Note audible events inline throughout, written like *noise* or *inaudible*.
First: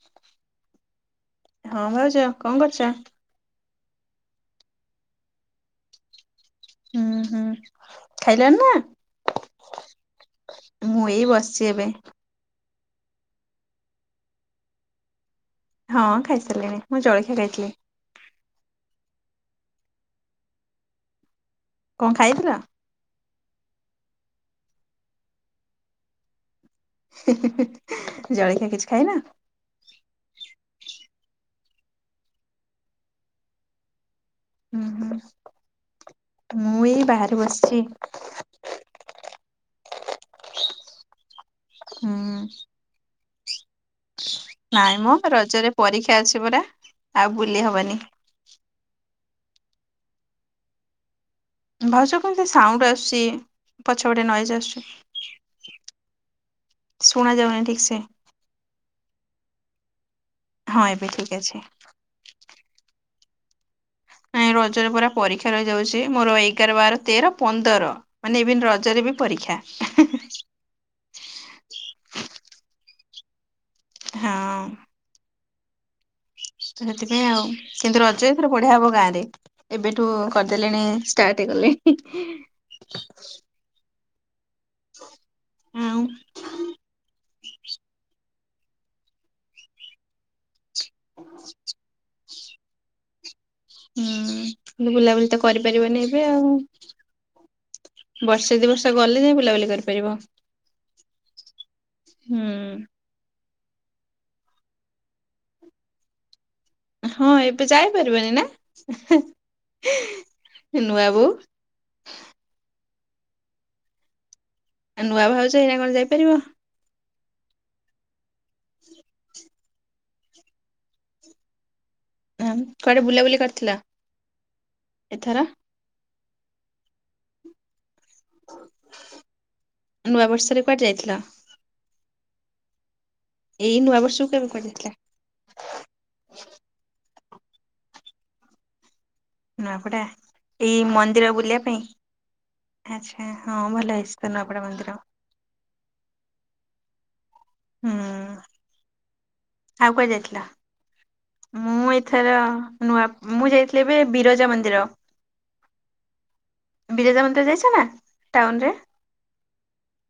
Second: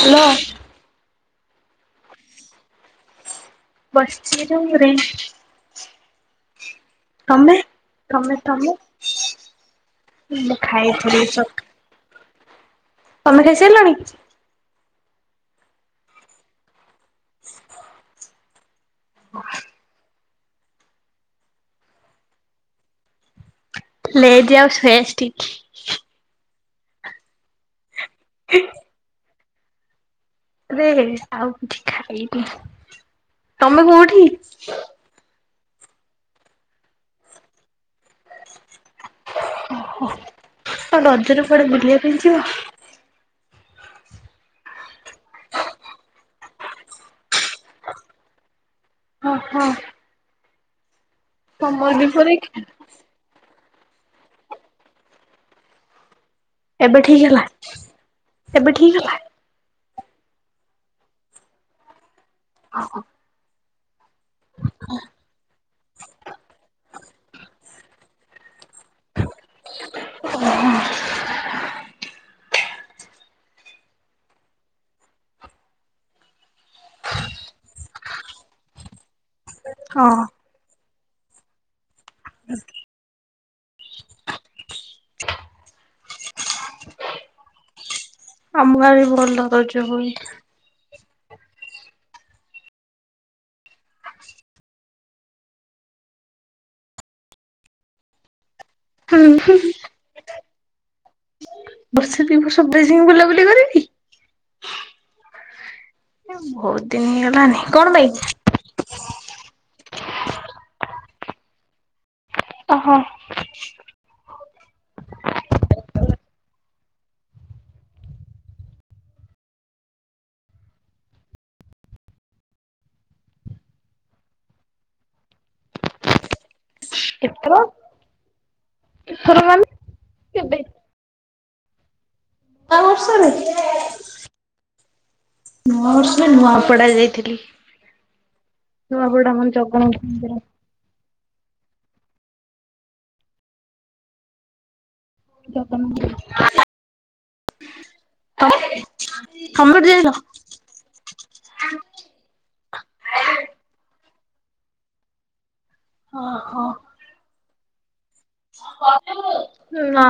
Hello. ହଁ ଭାଉଜ କଣ କରୁଚ? ବସିଚି ରୁମରେ। ହୁଁ ହୁଁ ତମେ ତମେ ଖାଇଲଣି ନା? ତମେ। ମୁଁ ଖାଇଥିଲି ଏଇ ସ ବସିଛି ଏବେ। ତମେ ଖାଇସାରିଲଣି? ହଁ ଖାଇସାରିଲିଣି ମୁଁ ଜଳଖିଆ ଖାଇଥିଲି। କଣ ଖାଇଥିଲ? ଲେଜ ଆଉ ସୋୟାଷ୍ଟିକ। ଜଳଖିଆ କିଛି ଖାଇନା? ଏବେ ଆଉ କିଛି ଖାଇବି। ତମେ କୋଉଠି? ହୁଁ ହୁଁ ମୁଁ ଏଇ ବାହାରେ ବସିଚି। ଓହୋ ଆଉ ରଜରେ କୁଆଡେ ବୁଲିବା ହୁଁ ପାଇଁ ଯିବ? ନାଇଁ ମଁ ରଜରେ ପରୀକ୍ଷା ଅଛି ପରା ଆଉ ବୁଲି ହବନି। ଓ ହୋ। ବି ଭାଉଜ କଣ ଏମତି ପରୀକ୍ଷା। ସାଉଣ୍ଡ ଆସୁଚି ପଛ ପଟେ ନଏଜ ଆସୁଚି। ଏବେ ଠିକ ହେଲା? ଏବେ ଠିକ ହେଲା? ହଁ ଏବେ ଠିକ ଅଛି। ଓହୋ। ନାଇଁ ରଜରେ ପରା ପରୀକ୍ଷା ରହିଯାଉଚି। ମୋର ଏଗାର, ବାର, ତେର, ପନ୍ଦର ମାନେ ଇଭିନ ର ରଜରେ ବି ପରୀକ୍ଷା। ଓହୋ। ହଁ ତ ସେଥିପାଇଁ ଆଉ କିନ୍ତୁ ରଜ ଏଥର ବଢିଆ ହବ ଗାଁରେ ଏବେଠୁ ଆମ କ ଦେଲେଣି ଷ୍ଟାର୍ଟ କଲେଣି। ଆଉ ଆମ ଗାଁରେ ବି ଭଲ ରଜ ହୁଏ। ହୁଁଉଁ, କିନ୍ତୁ ବୁଲାବୁଲି ତ କରିପାରିବନି ଏବେ ଆଉ। ବର୍ଷେ ଦି ବର୍ଷ ହୁଁ ଗଲେ ଯାଇ ହୁଁ। ବୁଲାବୁଲି କରିପାରିବ। ବର୍ଷେ ଦି ହୁଁ ବର୍ଷ ପରେ ଯାଇ ବୁଲାବୁଲି କରିବି। ଏ ଭୋଉତ ଦିନି ହେଇଗଲାନି। କଣ ବାଇ? ଇଁହିଁ ହିଇଁ ନୂଆ ବୋଉ। ଅ ହ। ଏ ନୂଆ ଭାଉଜ ଏଇନା କଣ ଯାଇପାରିବ? ଆମ୍ କୁଆଡ଼େ ବୁଲାବୁଲି କରିଥିଲ? ଏଥର। ଏଥର। ଏଥର ମାନେ ନୂଆ କେବେ? ବର୍ଷେରେ କୁଆଡେ ଯାଇଥିଲ? ନୂଆ ବର୍ଷରେ। ଏଇ ନୂଆ ବର୍ଷକୁ କେବେ ପଡିଥିଲା? ନୂଆ ବର୍ଷରେ ନୂଆ ପଡା ଯାଇଥିଲି। ନୁଆପଡାମ ନୂଆପଡା ଜଗନ୍ନାଥ ମନ୍ଦିର। ଏଇ ମନ୍ଦିର ବୁଲିବା ପାଇଁ, ଆଛା! ହଁ ଭଲ ହେଇଛି ତ ନୂଆପଡା ମନ୍ଦିର। ହୁଁ ଆଉ କୁଆଡେ *unintelligible* ଯାଇଥିଲ? ମୁଁ ଏଥର ନୂଆ ମୁଁ ଯାଇଥିଲି ଏବେ ବିରଜା ମନ୍ଦିର। ଅଁ ହଁ। ବିରଜା ମନ୍ଦିର ଯାଇଛ ନା ଟାଉନରେ? ନାଁ।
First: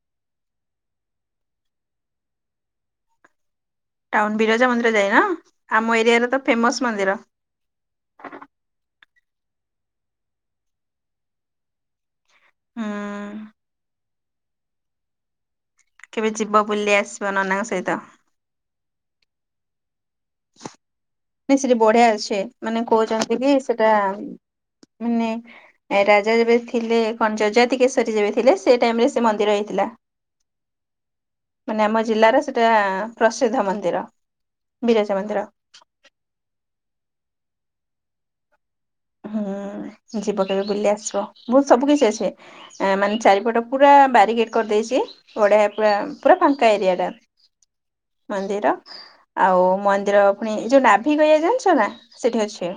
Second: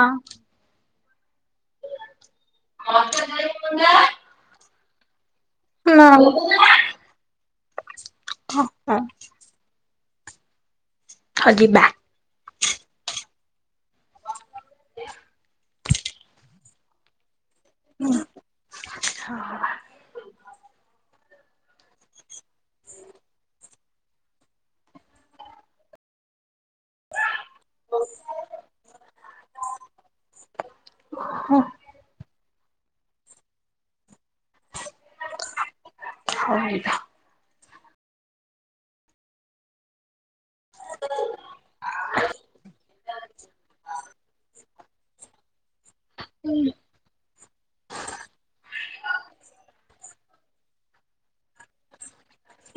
*unintelligible* ଟାଉନ୍ ବିରଜା ମନ୍ଦିର ଯାଇନ, ଆମ ନା ଏରିଆରେ ଲୋ। ତ ଫେମସ୍ ମନ୍ଦିର। ହଁ ହଅ ଯିବା। ହୁଁଉଁ। କେବେ ଯିବ ବୁଲି ଆସିବ ନନାଙ୍କ ସହିତ? *unintelligible* ନାଇଁ ସେଠି ବଢିଆ ଅଛେ, ମାନେ କହୁଛନ୍ତି କି ସେଟା ମାନେ ରାଜା ଯେବେ ଥିଲେ କଣ ଜଜାତିକେଶରୀ ଯେବେ ଥିଲେ, ସେ ଟାଇମ୍ ରେ ସେ ମନ୍ଦିର ହେଇଥିଲା। ହୁଁ ମାନେ ଆମ ଜିଲ୍ଲାର ସେଟା ପ୍ରସିଦ୍ଧ ମନ୍ଦିର ବିରଜା ମନ୍ଦିର। *unintelligible* ହୁଁଉଁ ଯିବ। କେବେ ବୁଲି ଆସିବ? ବହୁତ୍ ସବୁ କିଛି ଅଛି ଏ ମାନେ ଚାରିପଟ ପୁରା ବାରିକେଟ୍ କରିଦେଇଚି। ବଢିଆ ପୁରା ପୁରା ଫାଙ୍କା ଏରିଆ ଟା, ମନ୍ଦିର। ଆଉ ମନ୍ଦିର ଫୁଣି ଯୋଉ ନାଭି ଗୟା ଜାଣିଛ ନା ସେଠି ଅଛି।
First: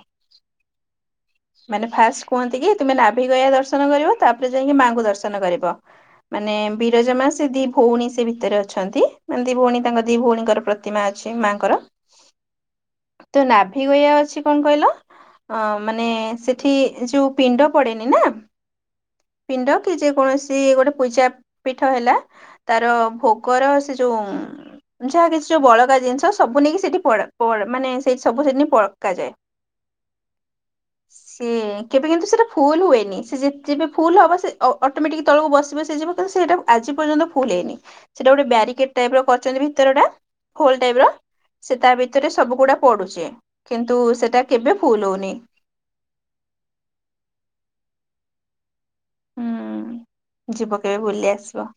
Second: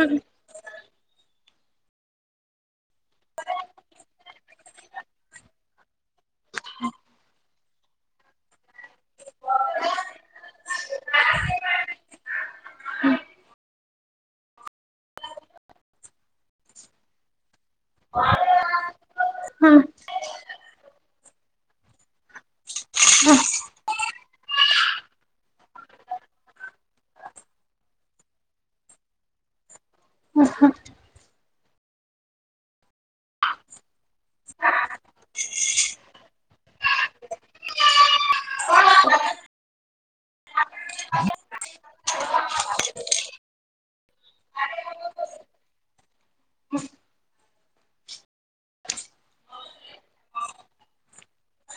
ମାନେ ଫାଷ୍ଟ୍ କୁହନ୍ତି କି ତୁମେ ନାଭି ଗୟା ଦର୍ଶନ କରିବ, ତାପରେ ଯାଇଙ୍କି ମାଆଙ୍କୁ ଦର୍ଶନ କରିବ। ମାନେ ବିରଜା ମା ସେ ଦି ଭଉଣୀ ସେ ଭିତେରେ ଅଛନ୍ତି, ମାନେ ଦି ଭଉଣୀ ତାଙ୍କ ଦି ଭଉଣୀଙ୍କର ପ୍ର ତିମା ଅଛି ମାଙ୍କର। ତ ନାଭି ଗୟା ଅଛି କଣ କହିଲ ଅ ମାନେ ସେଠି ଯୋଉ ପିଣ୍ଡ ପଡେନି ନା ପିଣ୍ଡ କି ଯେ କୌଣସି ଗୋଟେ ପୂଜା ପୀଠ ହେଲା। ତାର ଭୋଗର ସେ ଯୋଉ ଯାହା କିଛି ଯୋଉ ବଳକା ଜିନିଷ ସବୁ ନେଇକି ସେଠି ପୋଡ଼ ପୋଳ ମାନେ ସେଇଠି ସବୁ ସେଠି ନେଇ ପକାଯାଏ। ଅହ ସିଏ କେବେ କିନ୍ତୁ ସେଟା ଫୁଲ୍ ହୁଏନି ସେ ଯେ ଜେବ ଫୁଲ୍ ହବ ସେ ଅ ଅଟୋମେଟିକ ତଳକୁ ବସିବସି ଯିବ। ସେଇଟା ଆଜି ପର୍ଯ୍ୟନ୍ତ ଫୁଲେଇନି ସେଟା ଗୋଟେ ବ୍ୟାରିକେଡ ଟାଇପ ର କରିଛନ୍ତି ଭିତର ଟା। ହୋଲ ଟାଇପ୍ ର। ସେ ତା ଭିତରେ ସବୁଗୁଡା ପଡୁଚି କିନ୍ତୁ ସେଟା କେବେ ଫୁଲ୍ ହୋଉନି। ହୁଁ ଯିବ କେବେ ବୁଲି ଆସିବ।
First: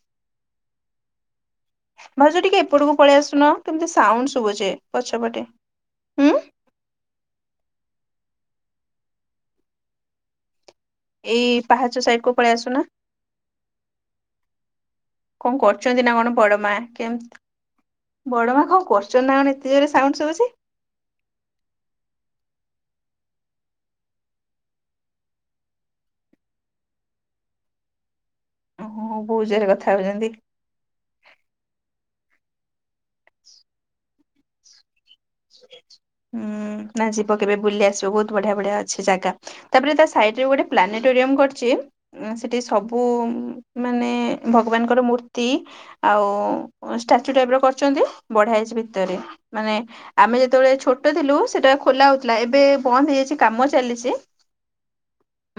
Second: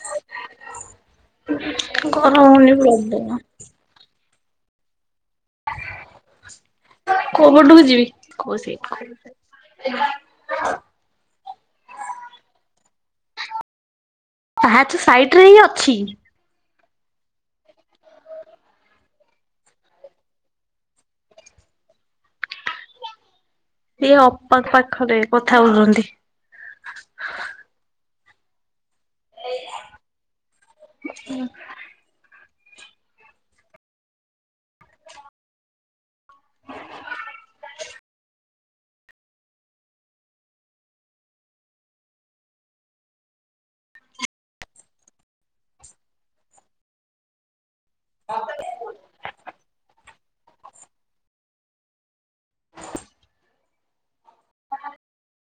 ଭାଉଜ ଗରମ ଟିକେ ହଉନି ଏପଟକୁ ପଳି ପ୍ରବଳ। ଆସୁନ କେମିତି ସାଉଣ୍ଡ୍ ଶୁବୁଛି ପଛପଟେ। ହୁଁ କୋଉପଟକୁ ଯିବି କୋଉସୀ। ଏଇ ପାହାଚ ସାଇଟ୍ କୁ ପଳି ଆସୁନା। ପାହାଚ ସାଇଡ ରେ ହିଁ କଣ ଅଛି। କରୁଛନ୍ତି ନା କଣ ବଡ଼ମା? କେମ୍ତି ବଡ଼ ମା କଣ କରଚନ୍ତି ନା କଣ ଏତେ ଜୋରେ ସାଉଣ୍ଡ୍ ସୁବୁଚି? ସିଏ ଅପା ପାଖରେ କଥା ହୋଉଚନ୍ତି। ଓହୋ ବୋଉ ଜୋରେ କଥା ହୋଉଚନ୍ତି। ସୁ ହୁଁ ନା ଯିବ କେବେ ବୁଲି ଆସିବ ବହୁତ ବଢିଆ ବଢିଆ ଅଛି ଜାଗା। ତାପରେ ତା ସାଇଟ୍ ରେ ଗୋଟେ ପ୍ଲାନେଟୋରିୟମ୍ କରଚି। ଉଁ ସେଠି ସବୁ ମାନେ ଭଗବାନଙ୍କର ମୂର୍ତ୍ତି ଆଉ ଷ୍ଟାଚୁ ଟାଇପ୍ ର କରିଚନ୍ତି ବଢ଼ିଆ ହେଇଚି ଭିତରେ। ମାନେ ଆମେ ଯେତୋବେଳେ ଛୋଟ ଥିଲୁ ସେଟା ଖୋଲା ହୋଉଥିଲା ଏବେ ବନ୍ଦ ହେଇଯାଇଛି କାମ ଚାଲିଚି।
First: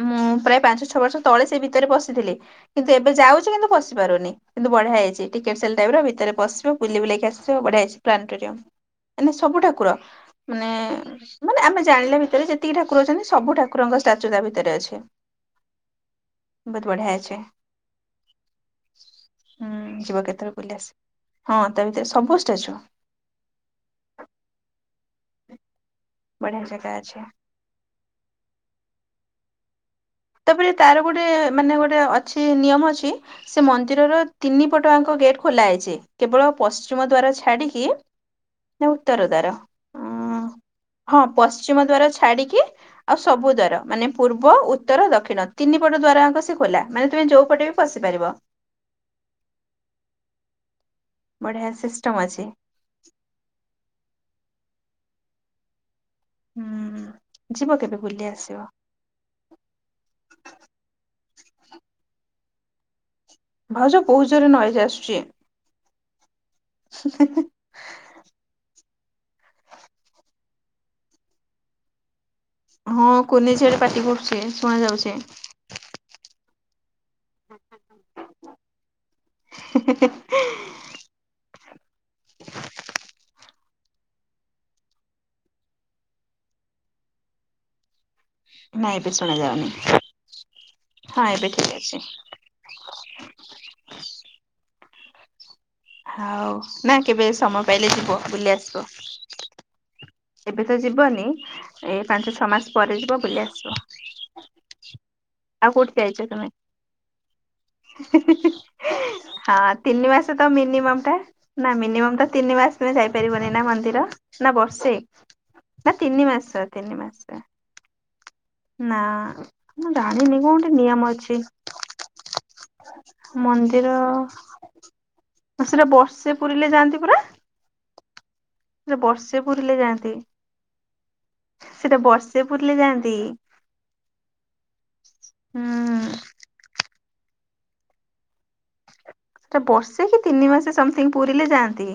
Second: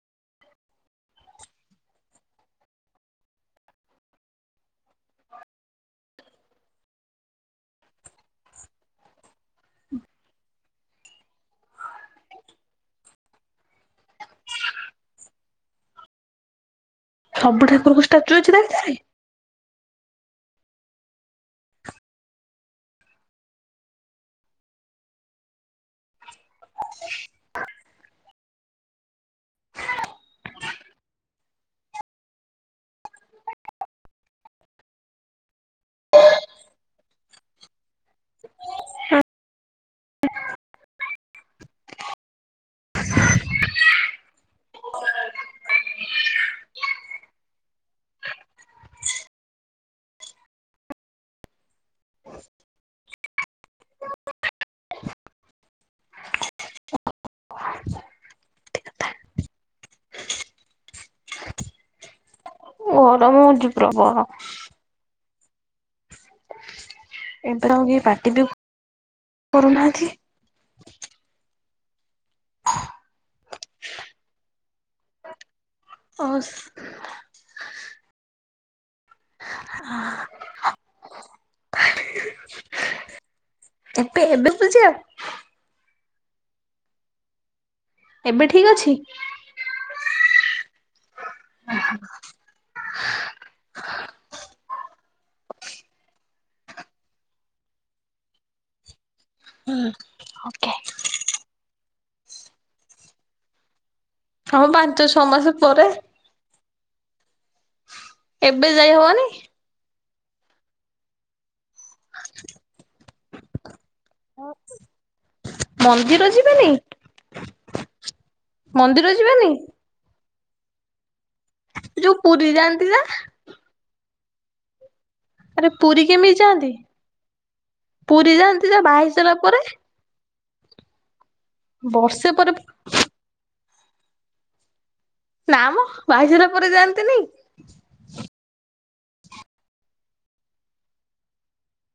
ମୁଁ ପ୍ରାୟ ପାଞ୍ଚ ଛଅ ବର୍ଷ ତଳେ ସେ ଭିତରେ ପସିଥିଲି। କିନ୍ତୁ ଏବେ ଯାଉଚି କିନ୍ତୁ ପଶି ପାରୁନି। କିନ୍ତୁ ବଢ଼ିଆହେଇଚି ଟିକେଟ୍ ସେଲ୍ ଟାଇପ୍ ର ଭିତରେ ପସିବ ବୁଲି ବୁଲାକି ଆସିବ ବଢ଼ିଆହେଇଚି ପ୍ଲାନେଟୋରିୟମ୍। ମାନେ ସବୁ ଠାକୁର ମାନେ ମାନେ ଆମେ ଜାଣିଲା ଭିତରେ ଯେତିକି ଠାକୁର ଅଛନ୍ତି ସବୁ ଠାକୁରଙ୍କ ଷ୍ଟାଚୁ ତା ଭିତରେ ଅଛି। ବହୁତ୍ ବଢିଆଛି। ସବୁ ଠାକୁରଙ୍କ ଷ୍ଟାଚୁ ଅଛି ତା ଭିତରେ? ହୁଁ ଯିବ କେତୋବେଳେ ବୁଲି ଆସିବ। ହଁ ତା ଭିତରେ ସବୁଷ୍ଟାଚୁ। ବଢିଆ ଜାଗା ଅଛି। ତାପରେ ତାର ଗୋଟେ ମାନେ ଗୋଟେ ଅଛି ନିୟମ ଅଛି। ସେ ମନ୍ଦିରର ତିନି ପଟଆଙ୍କ ଗେଟ୍ ଖୋଲା ହେଇଚି। କେବଳ ପଶ୍ଚିମ ଦ୍ଵାର ଛାଡିକି ନା ଉତ୍ତର ଦ୍ଵାର। ଉଁ ହଁ ପଶ୍ଚିମ ଦ୍ଵାର ଛାଡିକି ଆଉ ସବୁ ଦ୍ଵାର ମାନେ ପୂର୍ବ ଉତ୍ ତ୍ତର, ଦକ୍ଷିଣ ତିନି ପଟ ଦ୍ଵାର ଆଙ୍କ ସେ ଖୋଲା। ମାନେ ତମେ ଯୋଉ ପଟେ ବି ପଶିପାରିବ। ବଢିଆ ସିଷ୍ଟମ ଅଛି। ଉଁ ଯିବ କେବେ ବୁଲି ଆସିବ। ଭିତରେ। ଗରମ ହୋ ଭାଉଜ ବହୁତ ଜୋରେ ନଏଜ ଆସୁଚି। ତାପରେ ଆଉ କେ ପାଟି ଦିଅ କରୁନାହାନ୍ତି। ହଁ କୁନି ଝିଅଟେ ପାଟି କରୁଚି ଶୁଣ ଯାଉଛି। ଅସ୍ ହେ ହେ ଏବେ ଏବେ ବୁଝାଅ? ଏବେ ଠିକ ଅଛି ନାଇ ଏବେ ଶୁଣା ଯାାଉନି ହଁ ଏବେ ଠିକ ଅଛି। ଆଉ ନା କେବେ ସମୟ ପାଇଲେ ଯିବ ବୁଲି ଆସିବ। ହୁଁ। ଏବେ ତ ଯିବନି ଏ ପାଞ୍ଚ ଛଅ ମାସ ପରେ ଯିବ ବୁଲି ଆସିବ। ହଁ ପାଞ୍ଚ ଛଅ ମାସ ପରେ। ଚ ତମେ। ଏବେ ଯାଇ ହବନି ହଁ ତିନି ମାସ ତ ମିିନିମମଟା ନା ମିନିମମ ଟା ତିନି ମାସରେ ଯାଇପାରିବନି ନା ମନ୍ଦିର ନା ବର୍ଷେ? ନା ତିନି ମନ୍ଦିର ମାସ ଯିବେନି ତିନି ମାସ। ନା ମନ୍ଦିର ଯିବେନି ମୁଁ ଜାଣିନି କଣ ଗୋଟେ ନିୟମ ଅଛି। ଯୋଉ ପୁରୀ ଯାଆନ୍ତି ନା? ମନ୍ଦିର ଆରେ ସେଟା ପୁରୀ ବର୍ଷେ କେମିତି ପୁରୀଲେ ଯାଆନ୍ତି ପରା? ପୁରୀ ଯାଆନ୍ତି ଯା ସେଟା ବାହାହେଇ ସାରିଲା ବର୍ଷେ ପରେ? ପୁରିଲେ ଯାଆନ୍ତି ସେଟା ବର୍ଷେ ପୁରିଲେ ଯାଆନ୍ତି। ନାମ ବାହା ହୁଁ। ହେଇସାରିଲା ପରେ ଯାଆନ୍ତିନି? ସେ ବର୍ଷେ କି ତିନି ମାସେ ସମଥିଙ୍ଗ ପୂରିଲେ ଯାଆନ୍ତି।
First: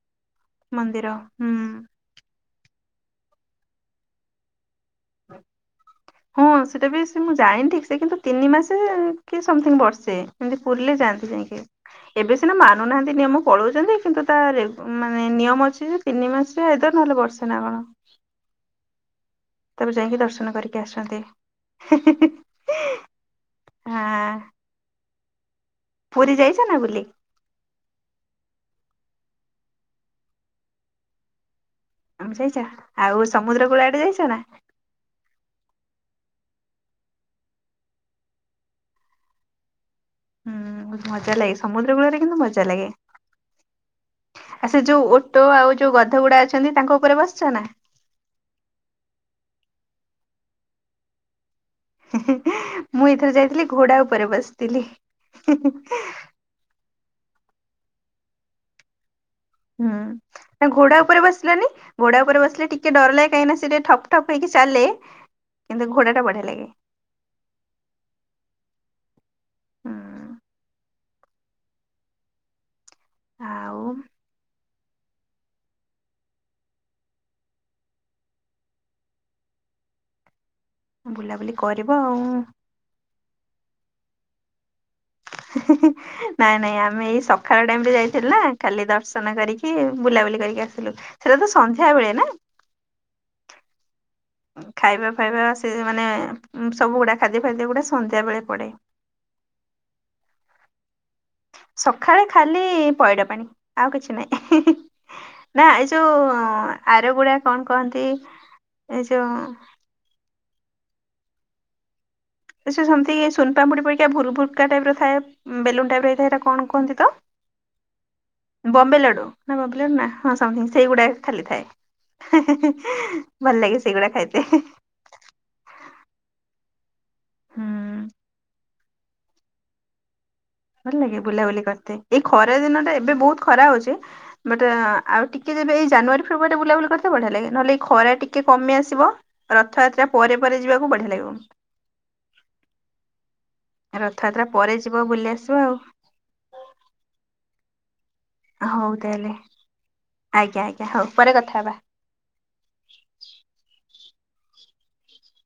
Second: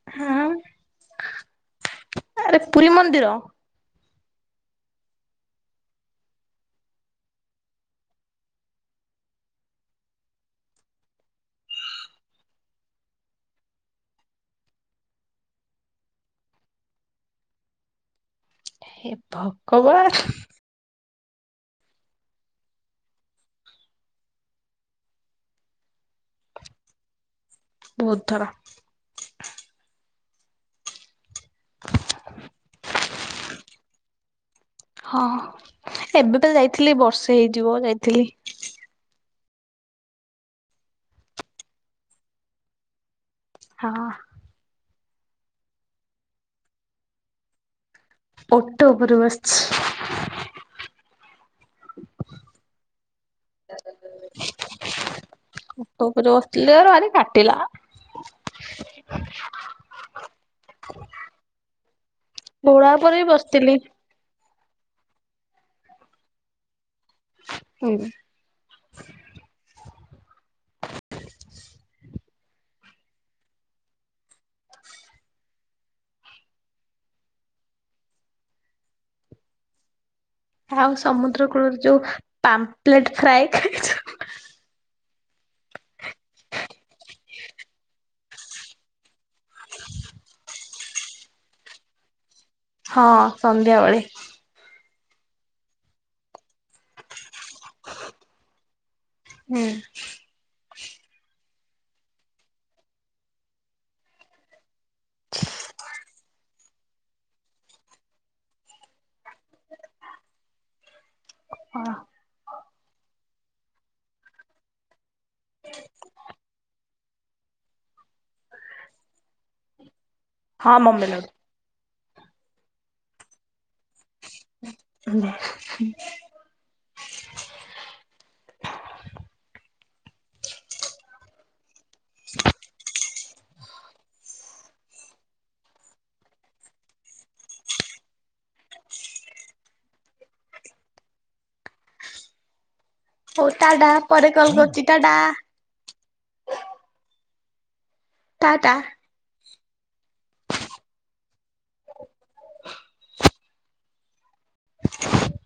ହୁଁ। ମନ୍ଦିର ହୁଁ। ଆରେ ପୁରୀ ମନ୍ଦିର। *inaudible* ହଁ ସେଟା ବି ସେ ମୁଁ ଜାଣିନି ଠିକ୍ ସେ କିନ୍ତୁ ତିନି ମାସେ କି ସମଥିଙ୍ଗ୍ ବର୍ଷେ। ଏମତି ପୁରିଲେ ଯାଆନ୍ତି ଯାଇଁକି। ଏବେ ସିନା ମାନୁନାହାନ୍ତି ନିୟମ ପଳୋଉଚନ୍ତି କିନ୍ତୁ ତା ରେ ମାନେ ନିୟମ ଅଛି ଯେ ତିନି ମାସରେ ଆଇଦର ନହେଲେ ବର୍ଷେ ନା କଣ। ହେ ଭ ତାପରେ ଯାଇକି ଦର୍ଶନ କରିକି ଆସନ୍ତି ହାଁ। ପୁରୀ ଯାଇଚ ନା ବୁଲି? ବୋହୁତ ଥର। ଆମେ ସେଇ ଯାହା ଆଉ ସମୁଦ୍ର କୂଳ ଆଡେ ଯାଇଚ ନା? ହଁ ଏବେ ପା ଯାଇଥିଲି ବର୍ଷେ ହେଇଯିବ ଯାଇଥିଲି। ହୁଁ ମଜାଲାଗେ ସମୁଦ୍ର କୂଳରେ କିନ୍ତୁ ମଜା ଲାଗେ। ହଁ। ଆ ସେ ଯୋଉ ଓଟୋ ଆଉ ଯୋଉ ଗଧଗୁଡା ଅଛନ୍ତି ତାଙ୍କ ଉପରେ ବସିଚ ନା? ଓଟ ଉପରୁ ବସଛି। ହିଁ ହିଁ ମୁଁ ଏଥର ଯାଇଥିଲି ଘୋଡା ଉପରେ ବସିଥିଲି। ହେଲେ ଏରା ଭାରି କାଟିଲା। ହୁଁ ନା ଘୋଡା ଉପରେ ବସିଲନି ଘୋଡା ଓପରେ ବସିଲେ ଟିକେ ଘୋଡ଼ା ଉପରେ ବି ଡରଲାଗେ କାହିଁକିନା ସେ ବସିଥିଲି ଟିକେ ଠପ୍ ଟପ ହେଇକି ଚାଲେ କିନ୍ତୁ ଘୋଡାଟା ବଢିଆ ଲାଗେ। ହୁଁ। ହୁଁ ଆଉ ଆଉ ସମୁଦ୍ର ବୁଲାବୁଲି କୂଳରେ କରିବ ଯୋଉ ଆଉ। ପାମ୍ପ୍ଲେଟ୍ ଫ୍ରାଏ ଖାଇଚ? ହିଁ ହିଁ ହିଁ ନାଇଁ ନାଇଁ ଆମେ ଏଇ ସକାଳ ଟାଇମରେ ଯାଇଥିଲୁ ନା ଖାଲି ଦର୍ଶ ନ କରିକି ବୁଲାବୁଲି କରିକି ଆସିଲୁ ସେଟା ତ ସନ୍ଧ୍ୟା ବେଳେ ନା। ହଁ ସନ୍ଧ୍ୟାବେଳେ। ଖାଇବା ଫାଇବା ସେ ମାନେ ଉଁ ସବୁଗୁଡା ଖାଦ୍ୟ ଫାଦ୍ୟଗୁଡେ ସନ୍ଧ୍ୟାବେଳେ ପଡେ। ହୁଁ ସକାଳେ ଖାଲି ପଇଡ ପାଣି ଆଉ କିଛି ନହିଁ ନା ଏଇ ଯୋଉ ଆରଗୁଡଆ କଣ କହନ୍ତି ଏଇ ଯୋଉ ହଁ ସୁନପାମୁଡି ପରା ଭୁ ଭୁକା ଟାଇପ ର ଥାଏ ବେଲୁନ ଟାଇପ ରଇଥାଏ ଏଇଟା କଣ କୁହନ୍ତି ତ ବମ୍ବେଲାଡୁ ନା ବମ୍ବେଲାଡୁ ନା ହଁ ସମଥିଙ୍ଗ ସେଇଗୁଡା ଖାଲିଥାଏ ଭଲ ଲାଗେ ସେଇଗୁଡା ଖାଇଥାଏ *unintelligible* ହଁ ଭଲ ଲାଗେ ବୁଲାବୁଲି କରିତେ ଏଇ ଖରା ଦିନ ଟା ଏବେ ବହୁତ ଖରା ହଉଛି ବଟ୍ ଆଉ ଟିକେ ଯେବେ ଏଇ ଜାନୁଆରୀ ଫେବୃୟାରୀରେ ବୁଲାବୁଲି କରିତେ ବଢିଆ ଲାଗେ ନହେଲେ ଏଇ ଖରା ଟିକେ କମି ଆସିବ ରଥଯାତ୍ରା ପରେ ପରେ ଯିବାକୁ ବଢିଆ ଲାଗିବ ହଉ ତାଡା ପରେ ରଥଯାତ୍ରା କଲ ଯିବ କରଛିିଟାଡା ବୁଲି ଆସିବ ଆଉ ଟାଟା। ହଉ ତାହେଲେ ଆଜ୍ଞା ଆଜ୍ଞା ହଉ ପରେ କଥା ହେବା *inaudible* *inaudible*